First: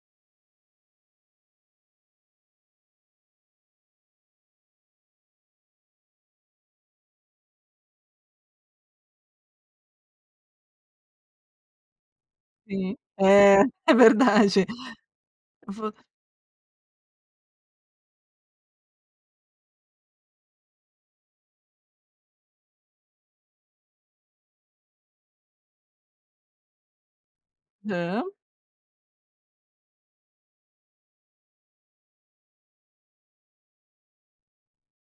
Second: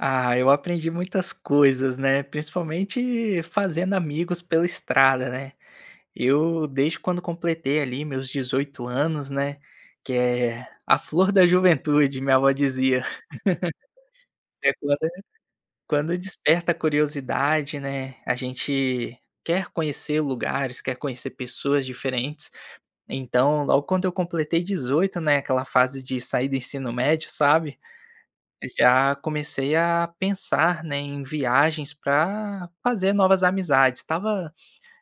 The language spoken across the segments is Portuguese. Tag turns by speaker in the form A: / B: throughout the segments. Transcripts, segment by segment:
A: Ah, eu aprendi muitas coisas, né, principalmente fazendo amigos pela estrada, né. Eu, desde quando completei, ali, meus 18 anos, né, que é a flor da juventude, minha vó
B: Sim.
A: dizia.
B: É, é verdade.
A: [unintelligible]
B: Vo
A: Quando desperta a curiosidade, né, a gente quer conhecer lugares, quer conhecer pessoas diferentes. Então, logo quando eu completei 18, né, aquela fase de sair do ensino médio, sabe,
B: Hã.
A: já comecei a pensar, né, em viagens para fazer novas amizades. Estava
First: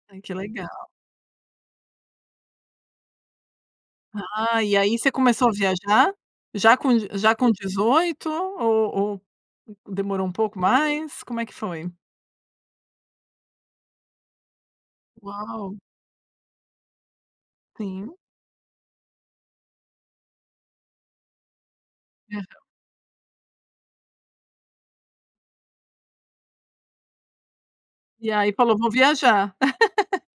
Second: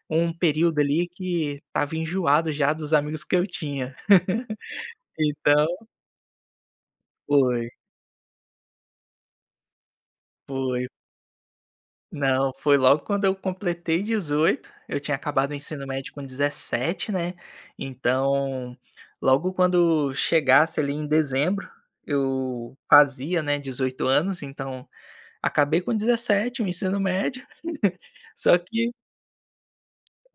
B: Ai,
A: um
B: que legal.
A: período, ali, que estava enjoado já dos amigos que eu tinha.
B: Ah, e aí você começou a
A: Então
B: viajar? Já com d já com
A: Foi.
B: 18, ou ou demorou um pouco
A: Foi.
B: mais? Como é que foi?
A: Não, foi logo quando eu completei 18. Eu tinha acabado o
B: Uau.
A: ensino médio com 17, né,
B: Sim.
A: então logo quando chegasse, ali, em dezembro,
B: Aham.
A: eu fazia, né, 18 anos, então acabei com 17, o ensino médio,
B: E aí
A: só
B: falou: "Vou
A: que
B: viajar".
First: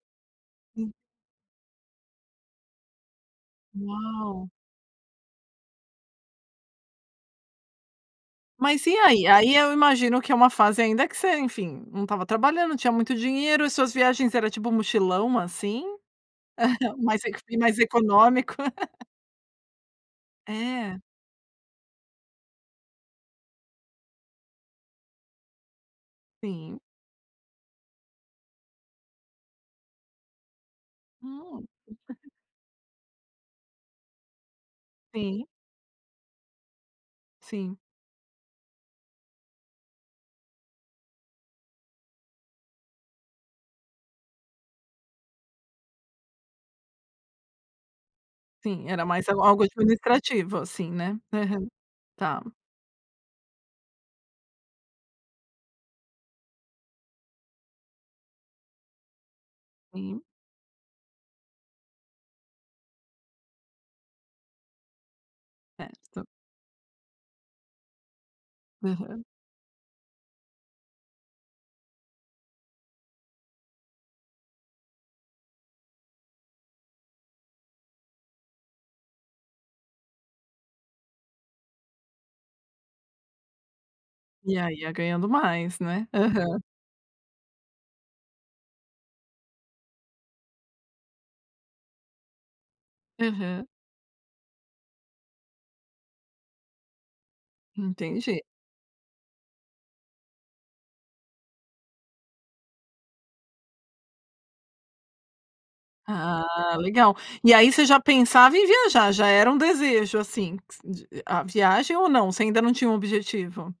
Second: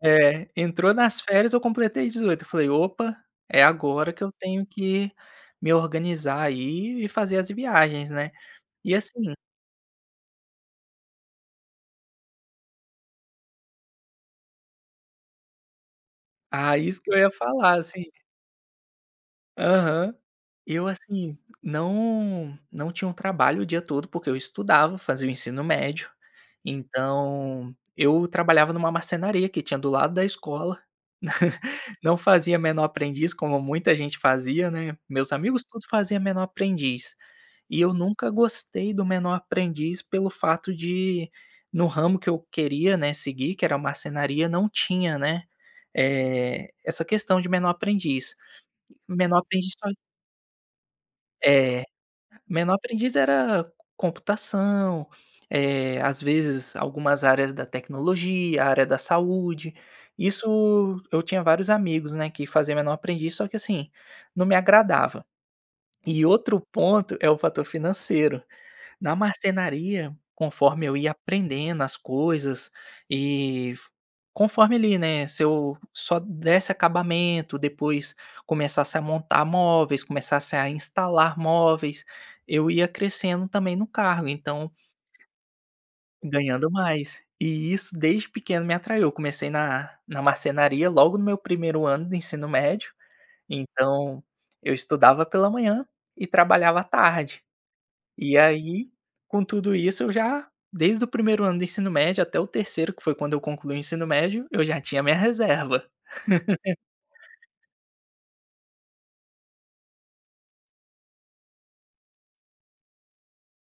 A: É, entrou nas férias, eu completei 18, eu falei: "Opa, é agora que eu
B: Uau.
A: tenho que me organizar, aí, e fazer as viagens, né".
B: Mas
A: E
B: e aí,
A: assim
B: aí eu imagino que é uma fase ainda que você, enfim, não estava trabalhando, não tinha muito dinheiro, e suas viagens era tipo mochilão, assim?
A: Ah, isso que eu
B: Mais
A: ia
B: ec mais
A: falar, assim
B: econômico.
A: Aham. Eu
B: É.
A: assim, não não tinha um trabalho o dia todo, porque eu estudava, fazia o ensino médio.
B: Sim.
A: Então eu trabalhava em uma marcenaria, que tinha do lado da escola.
B: Hum.
A: Não fazia menor aprendiz, como muita gente fazia, né. Meus
B: Sim.
A: amigos todos fazia menor aprendiz,
B: Sim.
A: e eu nunca gostei do menor aprendiz, pelo fato de, no ramo que eu queria, né, seguir, que era a marcenaria, não tinha, né, eh, essa questão de menor aprendiz.
B: Sim, era mais a
A: Menor
B: algo
A: aprendiz só
B: administrativo, assim, né. Aham.
A: É.
B: Tá.
A: Menor aprendiz era computação, eh, às vezes algumas áreas da tecnologia, área da saúde.
B: Sim.
A: Isso, eu tinha vários amigos, né, que faziam menor aprendiz, só que assim, não me agradava.
B: Certo.
A: E outro ponto, é o fator financeiro. Na
B: Aham.
A: marcenaria, conforme eu ia aprendendo as coisas e f conforme, ali, né, se eu só desse acabamento, depois começasse a montar móveis, começasse a instalar móveis, eu ia crescendo também no cargo,
B: E
A: então
B: aí ia ganhando mais, né. Aham.
A: Ganhando mais. E isso desde pequeno me atraiu, eu comecei na na marcenaria, logo no meu 1º ano do ensino médio,
B: Aham.
A: então eu estudava pela manhã e trabalhava à tarde. E
B: Entendi.
A: aí, com tudo isso, eu já, desde o 1º ano do ensino médio até o 3º, que foi quando eu concluí o ensino médio, eu já tinha a minha reserva.
B: Ah, legal. E aí você já pensava em viajar, já era um desejo, assim, q s d a viagem ou não, você ainda não tinha um objetivo?